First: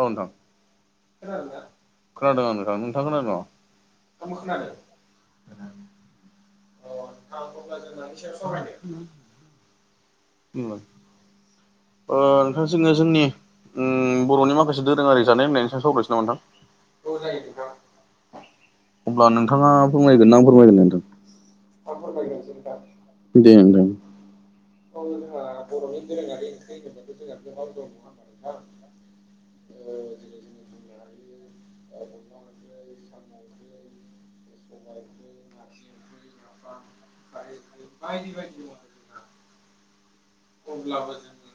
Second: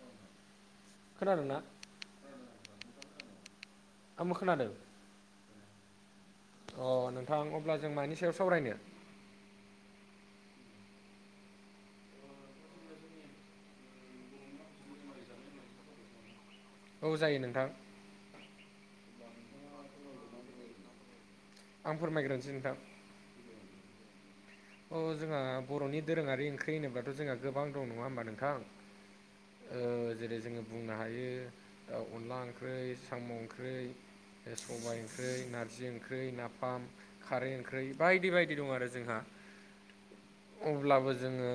औ नोंथां। खोनादोंना खोनादों आं नोंथां। नोंथां आ खोनादोंन! आंबो खोनादों अ नोंथां अब्ला जों मानि सायाव सावरायनो? [unintelligible] नोंथां जोङो जोंनि उम बर'नि माखासे दोरोङारि जानाय लोंनायनि सायाव सावरायनोसै नामा नोंथां! औ जायो नोंथां [inaudible] अब्ला नोंथाङा फोरमायगोन ना आं फोरमायगोन नोंथां? आं फोरमायग्रोनोसै नोंथां। दे होनदों अ जोंहा बर'नि दोरोङारि ओंख्रि होनोब्लाथ' जोंहा गोबां दं नङा होमबा नोंथां! ओ जेरै जोङो बुंनो हायो अनला ओंख्रै साम' ओंख्रै सबायाइ ओंख्रि, नारजि ओंख्रै, नाफाम, खारै ओंख्रै बायदि बायदि दं आरो जोंहा अब्लाबो जोङो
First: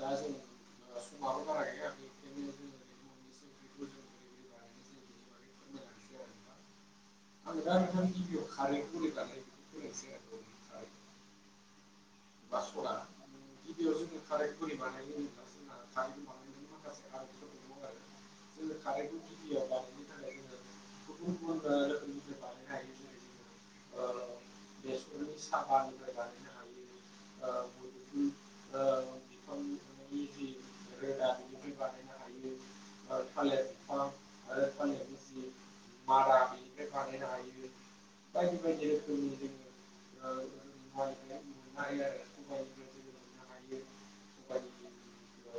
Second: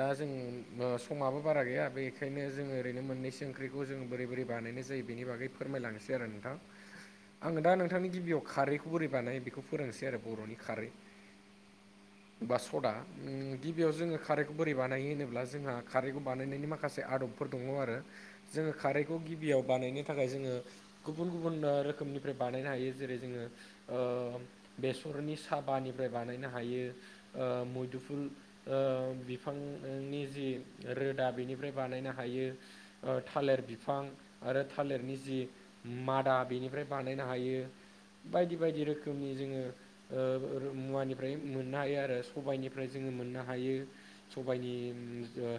दा जों समाबो बारा गैया बेखायनो जोङो। ओरैनो मोननैसो ओंख्रिखौ जों बोरै बोरै बानायनाय जायो बेनि बागै फोरमायलांनोसै आरो नोंथां आङो दा नोंथांनि गिबियाव खारैखौ बोरै बानायो बेखौ फोरोंसै आरो बर'नि खारै बा सदा गिबियाव जोङो खारैखौ बोरै बानायो होनोब्ला जोंहा खारैखौ बानायनायनि माखासे आद'ब फोर दङ आरो जोङो खारैखौ गिबियाव बानायनो थाखाय जोङो गुबुन गुबुन रोखोमनिफ्राय बानायनो हायो जेरै जोङो ओ बेसरनि साबानिफ्राय बानायनो हा हायो। ओ मदुफुल ओ बि बिफांनि जि रोदा बेनिफ्राय बानायनो हायो। थालिर बिफां आरो थालिरनि जि मादा बेनिफ्राय बानायनो हायो बायदि बायदि रोखोमनि जोङो ओ मुवानि मोननो हायो आरो। सबाइनिफ्राय जोङो मोननो हायो सबायनि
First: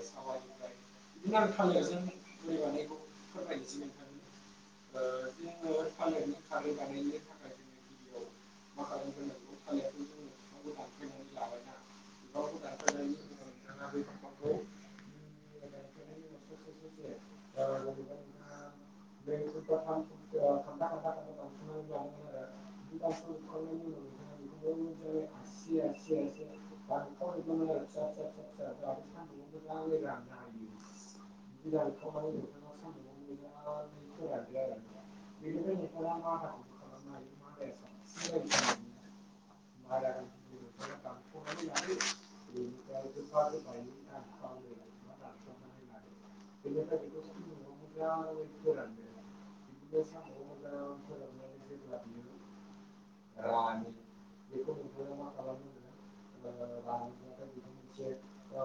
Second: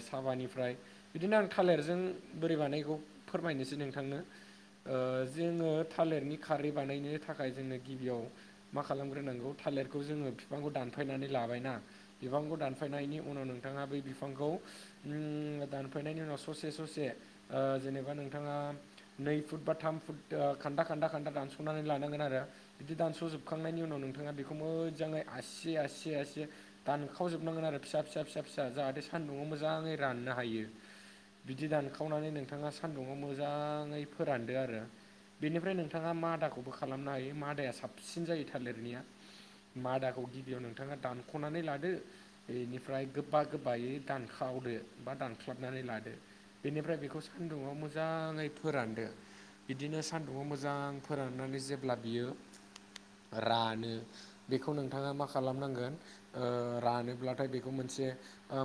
साबानिफ्राय बिदिनो आं थालिरजों बोरै बानायो बेखौ फोरमायनोसै नोंथांनो। ओ जोङो थालेरनि खारै बानायनो थाखाय जोंनो गिबियाव मा खालामग्रोनांगौ थालिरखौ जोङो बिफांखौ दानफायनानै लाबायना बिफांखौ दानफायनायनि उनाव नोंथाङा बै बिफांखौ नों दानफायनायनि उनाव ससे ससे ओ जेनेबा नोंथाङा नै फुट बा थाम फुट खान्दा खान्दा खान्दा दानस'नानै लानांगोन आरो बिदि दानस'जोब जोबखांनायनि उनाव नोंथाङा बेखौ मोजाङै आसि आसि आसि दानखावजोबनांगोन आरो फिसा फिसा फिसा फिसा जाहाथे सान्दुङआव मोजाङै राननो हायो बिदि दानखावनानै नोंथाङा सान्दुङाव मोजाङै फोरानदो आरो। बेनिफ्राय नोंथाङा मादाखौबो खालामनो हायो मादाया साबसिन जायो थालिरनिया मादाखौ औ गिबियाव नोंथाङा दानख'नानै लादो, बेनिफ्राय गोबा गोबायै दानखावदो बा दानसख्लाबनानै लादो बेनिफ्राय बेखौ सान्दुंङआव मोजाङै फोरानदो बिदिनो सान्दुंआव मोजां फोराननानै जेब्ला बियो रानो बेखौ नोंथाङा मा खालामनांगोन रानोब्लाथाय बेखौ मोनसे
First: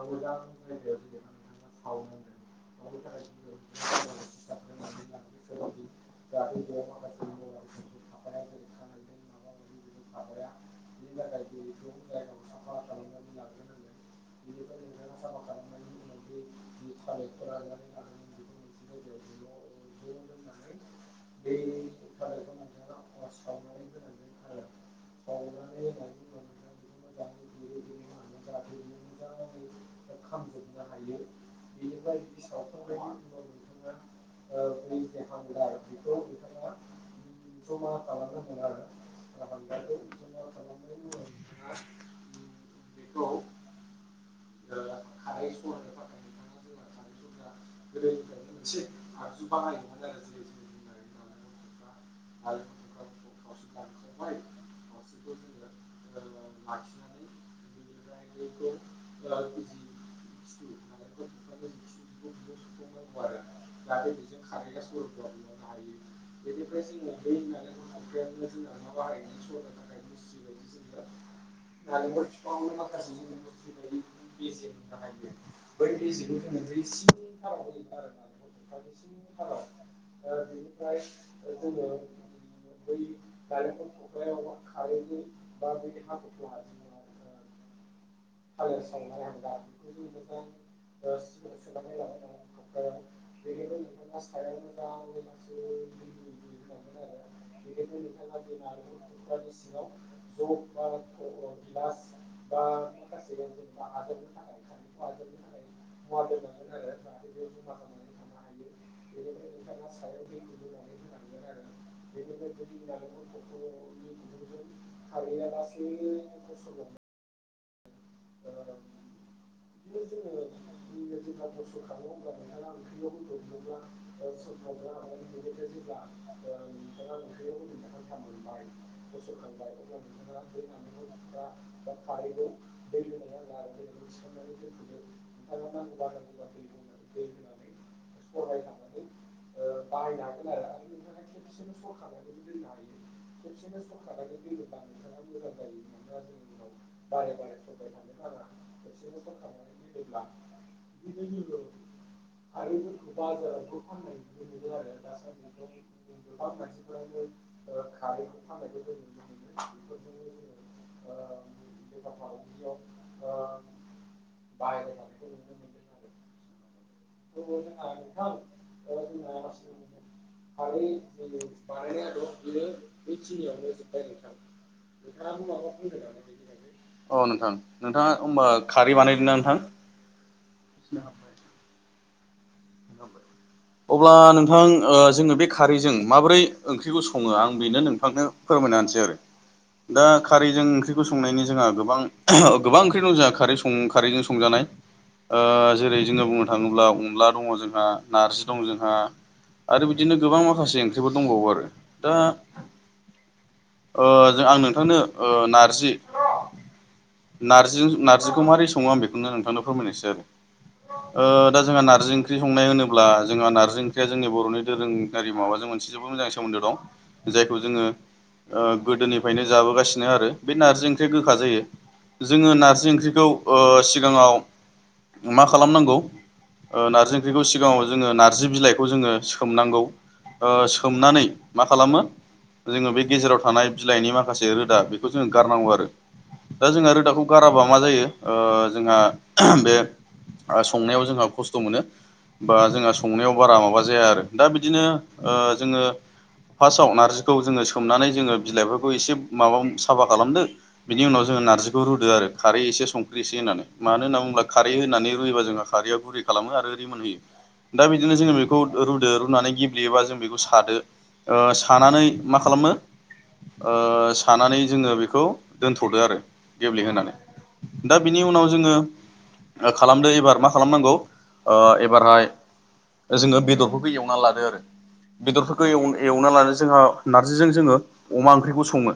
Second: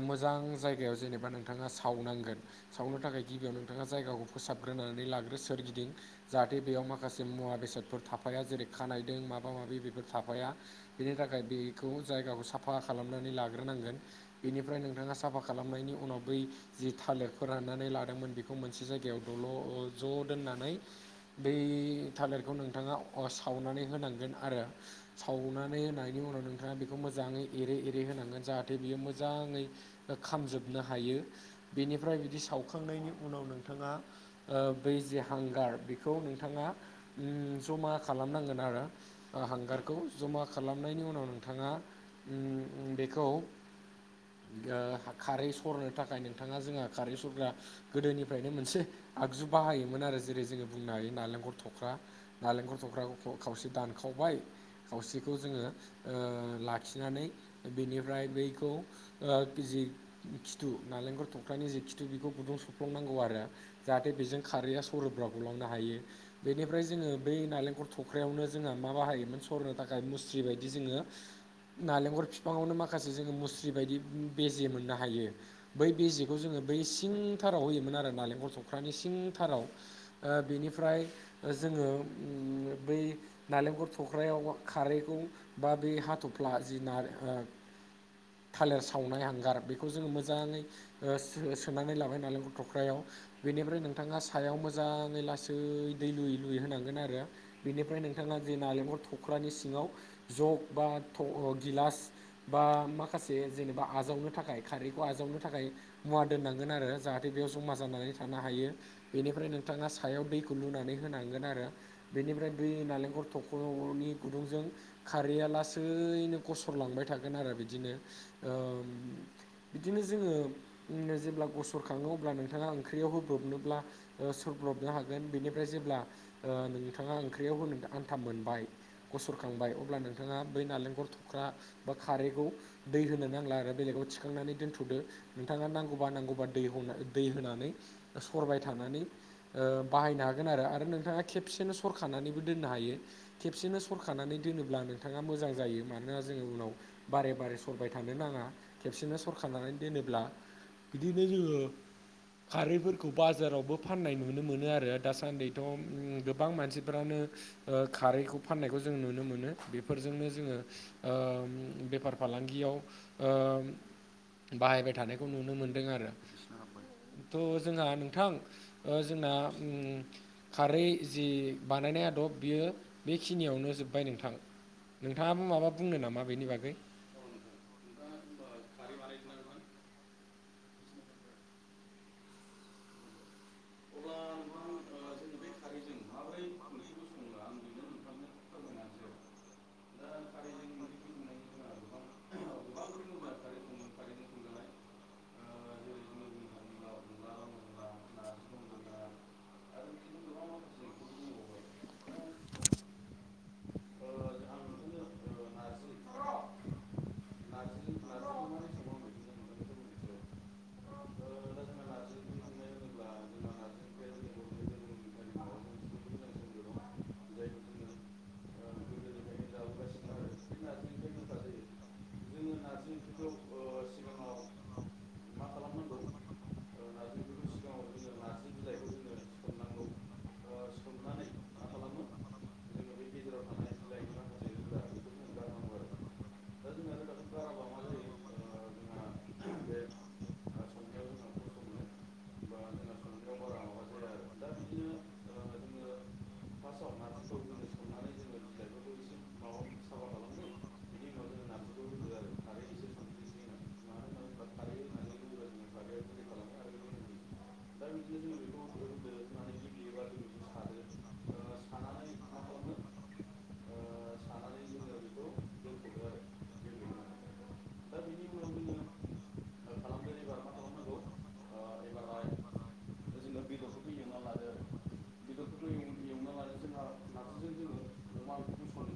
मोजां जायगायाव जेनेबा नोंथाङा सावनांगोन। सावनो थाखाय गिबियाव नोंथाङा जायगाखौ फोसाबग्रोनानै लाग्रो सोरगिदिं जाहाथे बेयाव माखासे माखासे मुवा बेसादफोर थाफाया जेरै खानायदों माबा माबि बेफोर थाफाया बेनि थाखाय बेखौ जायगाखौ साफा खालामनानै लाग्रोनांगोन। बेनिफ्राय नोंथांङा साफा खालामनायनि उनाव बै जि थालिरखौ राननानै लादोंमोन बेखौ खौ मोनसे जायगायाव दल'र ज' दोननानै बै थालिरखौ नोंथांङा सावनानै होनांगोन आरो सावनानै होनायनि उनाव नों बेखौ मोजांङै एरे एरे होनांगोन जाहाथे बियो मोजाङै खामजोबनो हायो। बेनिफ्राय बिदि सावखांनायनि उनाव नोंथांङा ओ बै जे हांगार बेखौ नोंथाङा ओम जमा खालामनांगोन आरो। हांगारखौ जमा खालामनायनि उनाव नोंथाङा उम बेखौ ओ खारै सरनो थाखाय नोंथांङा जोंहा खारै सरग्रा गोदोनिफ्रायनो मोनसे आगजु बाहायोमोन आरो जेरै जोङो बुंनो हायो नालेंखर थख्रा नालेंखर थख्राखौ खावसे दानखावबाय खावसेखौ खौ जोंङो लाखिनानै बेनिफ्राय बैखौ ओ जि खिथु नालेंखर थख्लानि जि खिथु बेखौ गुदुं सु खुफ्लंनांगौ आरो जाहाथे बेजों खारैआ सरोबा गलांनो हायो बेनिफ्राय जोंङो बै नालेंख थख्रयावनो जोंहा मा बाहायोमोन सरनो थाखाय मुस्रि बायदि जोङो नालेंखर बिफांआवनो माखासे माखासे जोंङो मुस्रि बायदि बेेजे मोननो हायो बै बेेखौ जोंङो बै सिं थाराव होयोमोन आरो नालेंखल सख्रानि सिं थाराव बेनिफ्राय जोंङो बै नालेंखल थख्रायाव मा खा खारैखौ बा बे हाथ'फ्ला जि नारें ओ थालिर सावनाय हांगार बेखौ जोंङो मोजांङै सोनानै लाबाय नालेंखर थख्रायाव बेनिफ्राय नोंथांङा सायाव मोजांङै लासै दै लुयै लुयै होनांगोन आरो बिनिफ्राय नोंथांङा जे नालेंखर थ' खख्रानि सिंङाव जग बा थग्र गिलास बा माखा माखासे जेनेबा आजावनो थाखाय खारैखौ आजावनो थाखाय मुवा दोननांगोन आरो जाहाथे बेयाव जमा जानानै हायो बेनिफ्राय नोंथांङा सायाव दैखौ लुनानै होनांगोन आरो बेनिफ्राय दै नालेंखर थख हलं गलंनि गुदुंजों खारैया लासैनो गसरलांबाय थागोन आरो बिदि बिदिनो ओ बिदिनो जोङो जेब्ला गसर खांङो अब्ला नोंथाङा ओंख्रियाव होब्रबनोब्ला ओ सरब्रबनो हागोन बेनिफ्राय जेब्ला नोंथाङा ओंख्रियाव होनो आन्थाम मोनबाय सुरखांबाय अब्ला नोंथांङा बै नालेंखर थुख्रा बा खारैखौ दै होनो नांला आरो आरो बेलेगाव थिखांनानै दोन्थ'दो नोंथांङा नांगौबा नांगौबा दै दै होनानै सरबाय थानानै बाहायनो हागोन आरो आरो नोंथांङा खेबसेनो सरखानानैबो दोननो हायो। खेबसेनो सर खानानै दोनोब्ला नोंथांङा मोजां जायो मानोना जोंङो उनाव बारे बारे सरबाय थानो नाङा खेबसेनो सरखानानै दोनोब्ला बिदिनो जोंङो खारैफोरखौ बाजारावबो फाननाय नुनो मोनो आरो दासान्दिथ' गोबां मानसिफ्रानो खारैखौ फाननायखौ जों नुनो मोनो बेफोरजोंनो जोंङो ओ बेफार फालांगियाव ओ बाहायबाय थानायखौ नुनो मोनदों आरो। थ' जोंहा नोंथां जोंना उम खारै जि बानायनाय आदब बियो बेखिनियावनो जोब्बाय नोंथां नोंथाङाबो माबा बुंनो नामा बेनि बागै औ नोंथां नोंथाङा ओबा खारै बानायदोंना नोंथां? अब्ला नोंथां जोंङो बे खारैजों माबोरै ओंख्रिखौ संङो आं आं बेनो नोंथांनो फोरमायना होनसै आरो। दा खारैजों नारजि ओंख्रिखौ संनायनि जोंहा गोबां गोबां ओंख्रि दं जोंहा खारै सं खारैजोंं सं संजानाय ओ जेरै जोंङो बुंनो थांङोब्ला अनला दङ जों दा नार्जि दं जोंहा आरो बिदिनो गोबां माखासे ओंख्रिफोर दंबावो आरो दा ओ जों आं नोंथांनो नारजि नारजि बिलाइखौ नारजिखौ माबोरै संङो आं बेखौनो नोंथांनो फोरमायनोसै आरो। [unintelligible] ओ दा जोंहा नारजि ओंख्रि संनाय होनोब्ला जोंहा नारजि ओंख्रिया जोंनि बर'नि दोरोङारि माबाजों मोनसे जोबोद मोजां सोमोन्दो दं जायखौ जोंङो ओ गोदोनिफ्रायनो जाबोगासिनो आरो बे नारजि ओंख्रिया गोखा जायो। जोंङो नारजि ओंख्रिखौ सिगांङाव मा खालामनांगौ? ओ नारजि ओंख्रिखौ सिगांङाव जोंङो नारजि बिलाइखौ जोंङो सोमनांगौ। ओ सोमनानै मा खालामो? जोंङो बे गेजेराव थानाय बिलाइनि माखासे रोदा बेखौ जोंङो गारनांगौ आरो, दा जोंहा रोद दाखौ गाराबा मा जायो ओ जोंहा बे ओ संनायाव जोंहा खस्थ' मोनो। बा जोंहा संनायाव बारा माबा जाया आरो दा बिदिनो जोंङो फार्स्टआव नारजिखौ जोंङो सोमनानै जोंङो बिलाइफोरखौ एसे माबा साफा खालामदो। बि उनाव जोंङो नारजि बेखौ रुदो आरो खारै एसे संख्रि एसे होनानै, मानो होनना बुंङोब्ला? खारै होनानै रुयोबा जोंहा खारैया गुरै खालामो आरो ओरिमोनहोयो दा बिदिनो जोंङो बेखौ रुदो रुनानै गेब्लेयोबा जों बेखौ सादो। ओ सानानै मा खालामो? ओ खालामो सानानै जोंङो जोङो बेखौ दोनथ'दो बेदरफोरखौ एवना आरो गेब्लेहोनानै। लादो दा आरो बिनि उनाव जोंङो खालामदो एबार मा खालामनांगौ एबारहाय जोंङो बेदरफोरखौ एवना लादो आरो। बेदरफोरखौ एल एवना लानो जोंहा नारजिजों जोंङो अमा ओंख्रिखौ संङो।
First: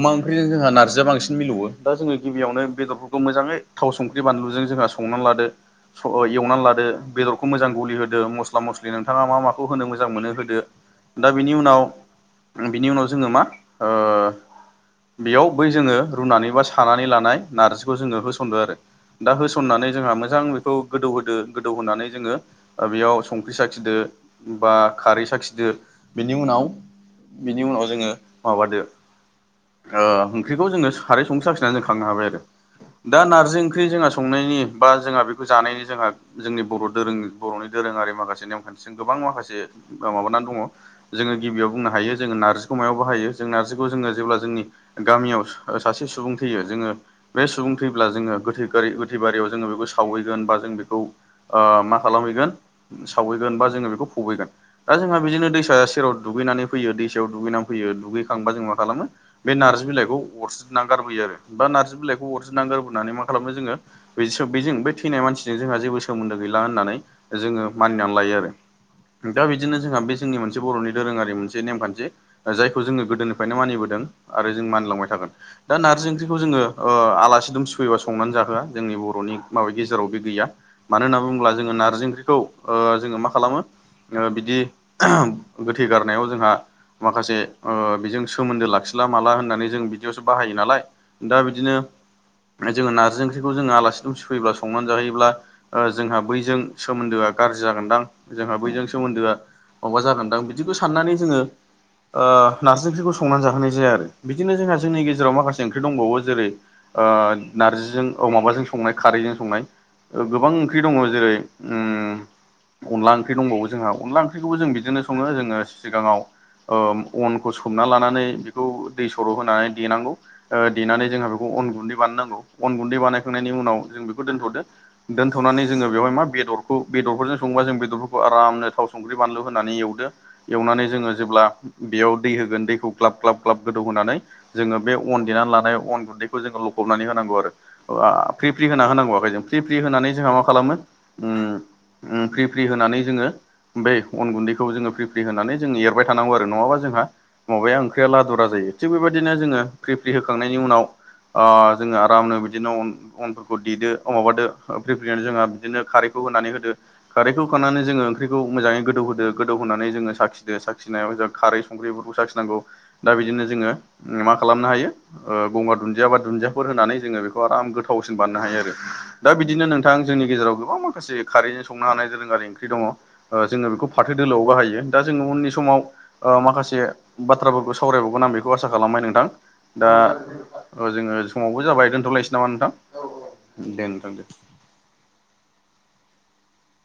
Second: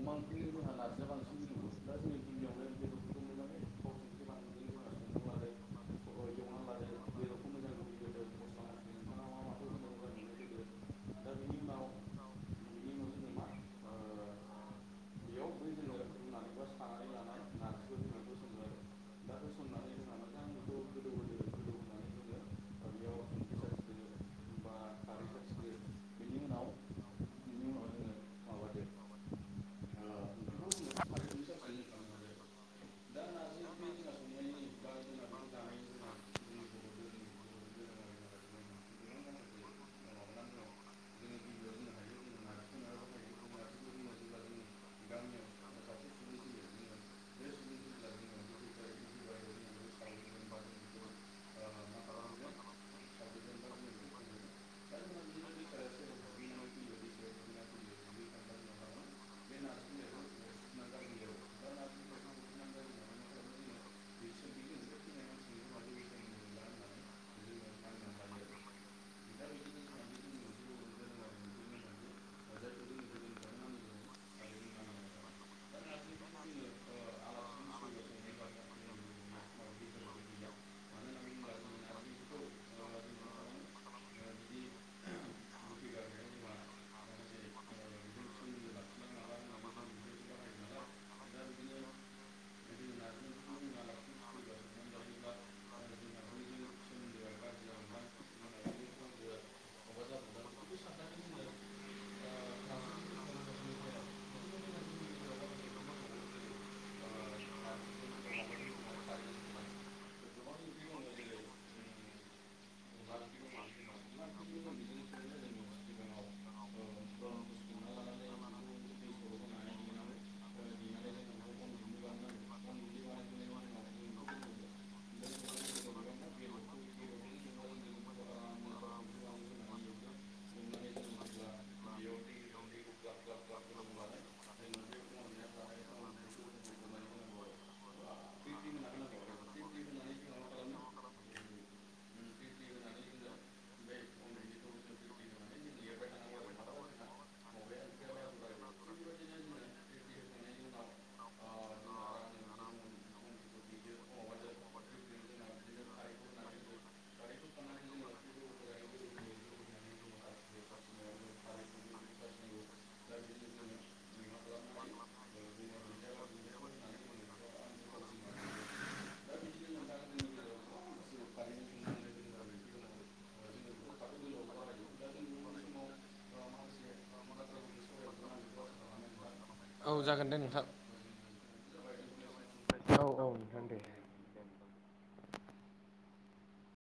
अमाओंख्रिजों जोंहा नारजि बांसिन मिलौ दा जोंङो गिबियावनो बेदरफोरखौ मोजांङै थाव संख्रि बानलुजों जोंहा संनानै लादो। एवनानै लादो बेदरखौ मोजां गलि होदो मस्ला मस्लि नोंथांङा मा माखौ होनो मोजां मोनो होदो। दा बिनि उनाव बिनि उनाव जोंङो जोङो मा? बेयाव नारजिखौ ओ होनानै बेयाव बै जोंङो रुनानै बा सानानै लानाय नारजिखौ जोंङो होसनदो आरो। दा होसननानै जोंहा मोजां बेखौ गोदौ होदो गोदौ होनोनानै जोङो बेयाव संख्रि साखिदो बा खारै साखिदो बेनि उनाव बिनि उनाव जोंङो माबादो ओंख्रिखौ जोंङो सारै संस्रा नानै जों खांनो हाबाय आरो दा नारजि ओंख्रि जोंहा संनायनि बा जोंहा बेखौ जानायनि जोंहा जोंनि बर' दोरों बर'नि दोरोंङारि माखासे नेमखान्थिजों गोबां माखासे माबानानै दङ। जोंङो गिबियाव बुंनो हायो जोंङो नारजिखौमायाव बाहायो जों नारजिखौ जोंङो जेब्ला जोंनि गामियाव सासे सुबुं थैयो जोंङो बे सुबुं थैब्ला जोंङो गोथै गोथै बारियाव जोंङो बेखौ सावहैगोन बा जों बेखौ मा खालामहैगोन सावहैगोन बा जोङो बेखौ फुबैगोन। दा जोंहा बिदिनो दैस सेराव दुगैनानै फैयो दैसायाव दुगैनानै फैयो दुगैखांबा जों मा खालामो बे नारजिलाइखौ अरस्रिनानै गारबोयो आरो। बा नारजि बिलाइखौ अरजिरनानै गोरोबोनानै मा खालामो जोंङो? बे बेजों बे थैनाय मानसिजों जोंहा जेबो सोमोन्दो गैला होननानै जोंङो मानिनानै लायो आरो। दा बिदिनो जोंहा बे जोंनि मोनसे बर'नि दोरोंङारि मोनसे नेम‌ खान्थि। जायखौ जोंङो गोदोनिफ्रायनो मानिबोदों आरो जों मानिलांबाय थागोन। दा नारजि ओंख्रिखौ जोंङोओ आलासि दुम सुफैयोबा संनानै जाहोआ जोंनि बर'नि माबा गेजेराव बे गैया। मानो होनना बुङोब्ला जोङो नार्जि ओंख्रिखौ जोङो मा खालामो? ओ बिदि गोथै गारनायाव जोंहा माखासे ओ बेजों सोमोन्दो लाखिला माला होननानै जों बिदियावसो बाहायो नालाय। दा बिदिनो जोंङो नारजि ओंख्रिखौ जोंङो आलासि दुमसि फैयोब्ला संनानै जाहैयोब्ला ओ जोंहा बैजों सोमोन्दोआ गाज्रि जागोनदां जोंहा बैजों सोमोन्दोआ माबा जागोनदां बिदिखौ साननानै जोंङो ओ नारजि ओंख्रिखौ संनानै जाहोनाय जाया आरो बिदिनो जोंहा जोंनि गेजेराव माखासे ओं ख्रि दंबावो जेरै-ओ नारजिजों औ माबाजों संनाय खारैजों संनाय। ओ गोबां ओंख्रि दङ जेरै- उम अनला ओंख्रि दंबावो जोंहा अनला ओंख्रिखौबो जों बिदिनो सङो। जोङो सिगाङाव ओ अनखौ सोमना लानानै बेखौ दै सर' होनानै देनांगौ। ओ देनानै जोंहा बेखौ अन गुन्दै बानायनांगौ। अन गुन्दै बानायखांनायनि उनाव जों बेखौ दोन्थ'दो। दोनथ'नानै जोङो बेवहाय मा बेदरखौ बेदरफोरजों सङोबा जों बेदरफोरखौ आरामनो थाव संख्रि बानलु होनानै एवदो। एवनानै जोङो जेब्ला बेयाव दै होगोन। दैखौ ग्लाब ग्लाब ग्लाब गोदौहोनानै जोङो बे अन देनानै लानाय अन गुन्दैखौ जोङो लखबनानै होनांगौ आरोओ फ्रि फ्रि होना होनांगौ। जों फ्रि फ्रि फ्रि होनानै जोंहा मा खालामो उम उम फ्रि फ्रि होनानै जोङो बे अन गुन्दैखौ जोङो फ्रि फ्रि होनानै। जों एरबाय थानांगौ आरो नङाबा जोंहा माबाया ओंख्रिया लादुरा जायो। थिग बेबायदिनो जोङो फ्रि फ्रि होखांनायनि उनाव आ जोङो आरामनो बिदिनो अनफोरखौ देदो औ माबादो फ्रि फ्रि होनानै जोंहा बिदिनो खारैखौ होनानै होदो। खारैखौ होखांनानै जोङो ओंख्रिखौ मोजाङै गोदौ होदो गोदौ होनानै जोङो साखिदो। साखिनायाव जोंहा खारै संख्रिफोरखौ साखिनांगौ। दा बिदिनो जोङो मा खालामनो हायो ओ गंगार दुन्दिया बा दुन्दियाफोर होनानै जोङो बेखौ आराम गोथावसिन बाननो हायो आरो। दा बिदिनो नोंथां जोंनि गेजेराव गोबां माखासे। खारैजों संनो हानाय दोरोंङारि ओंख्रि दङ। ओ जोङो बेखौ फाथो दोलोआव बाहायो। दा जोङो उननि समाव ओ माखासे बाथ्राफोरखौ सावरायबावगोन। आं बेखौ आसा खालामबाय नोंथां। दा औ जागोन दे नोंथां जोङो समावबो जाबाय दोनथ'लायसै नामा नोंथां औ औ दे नोंथां दे।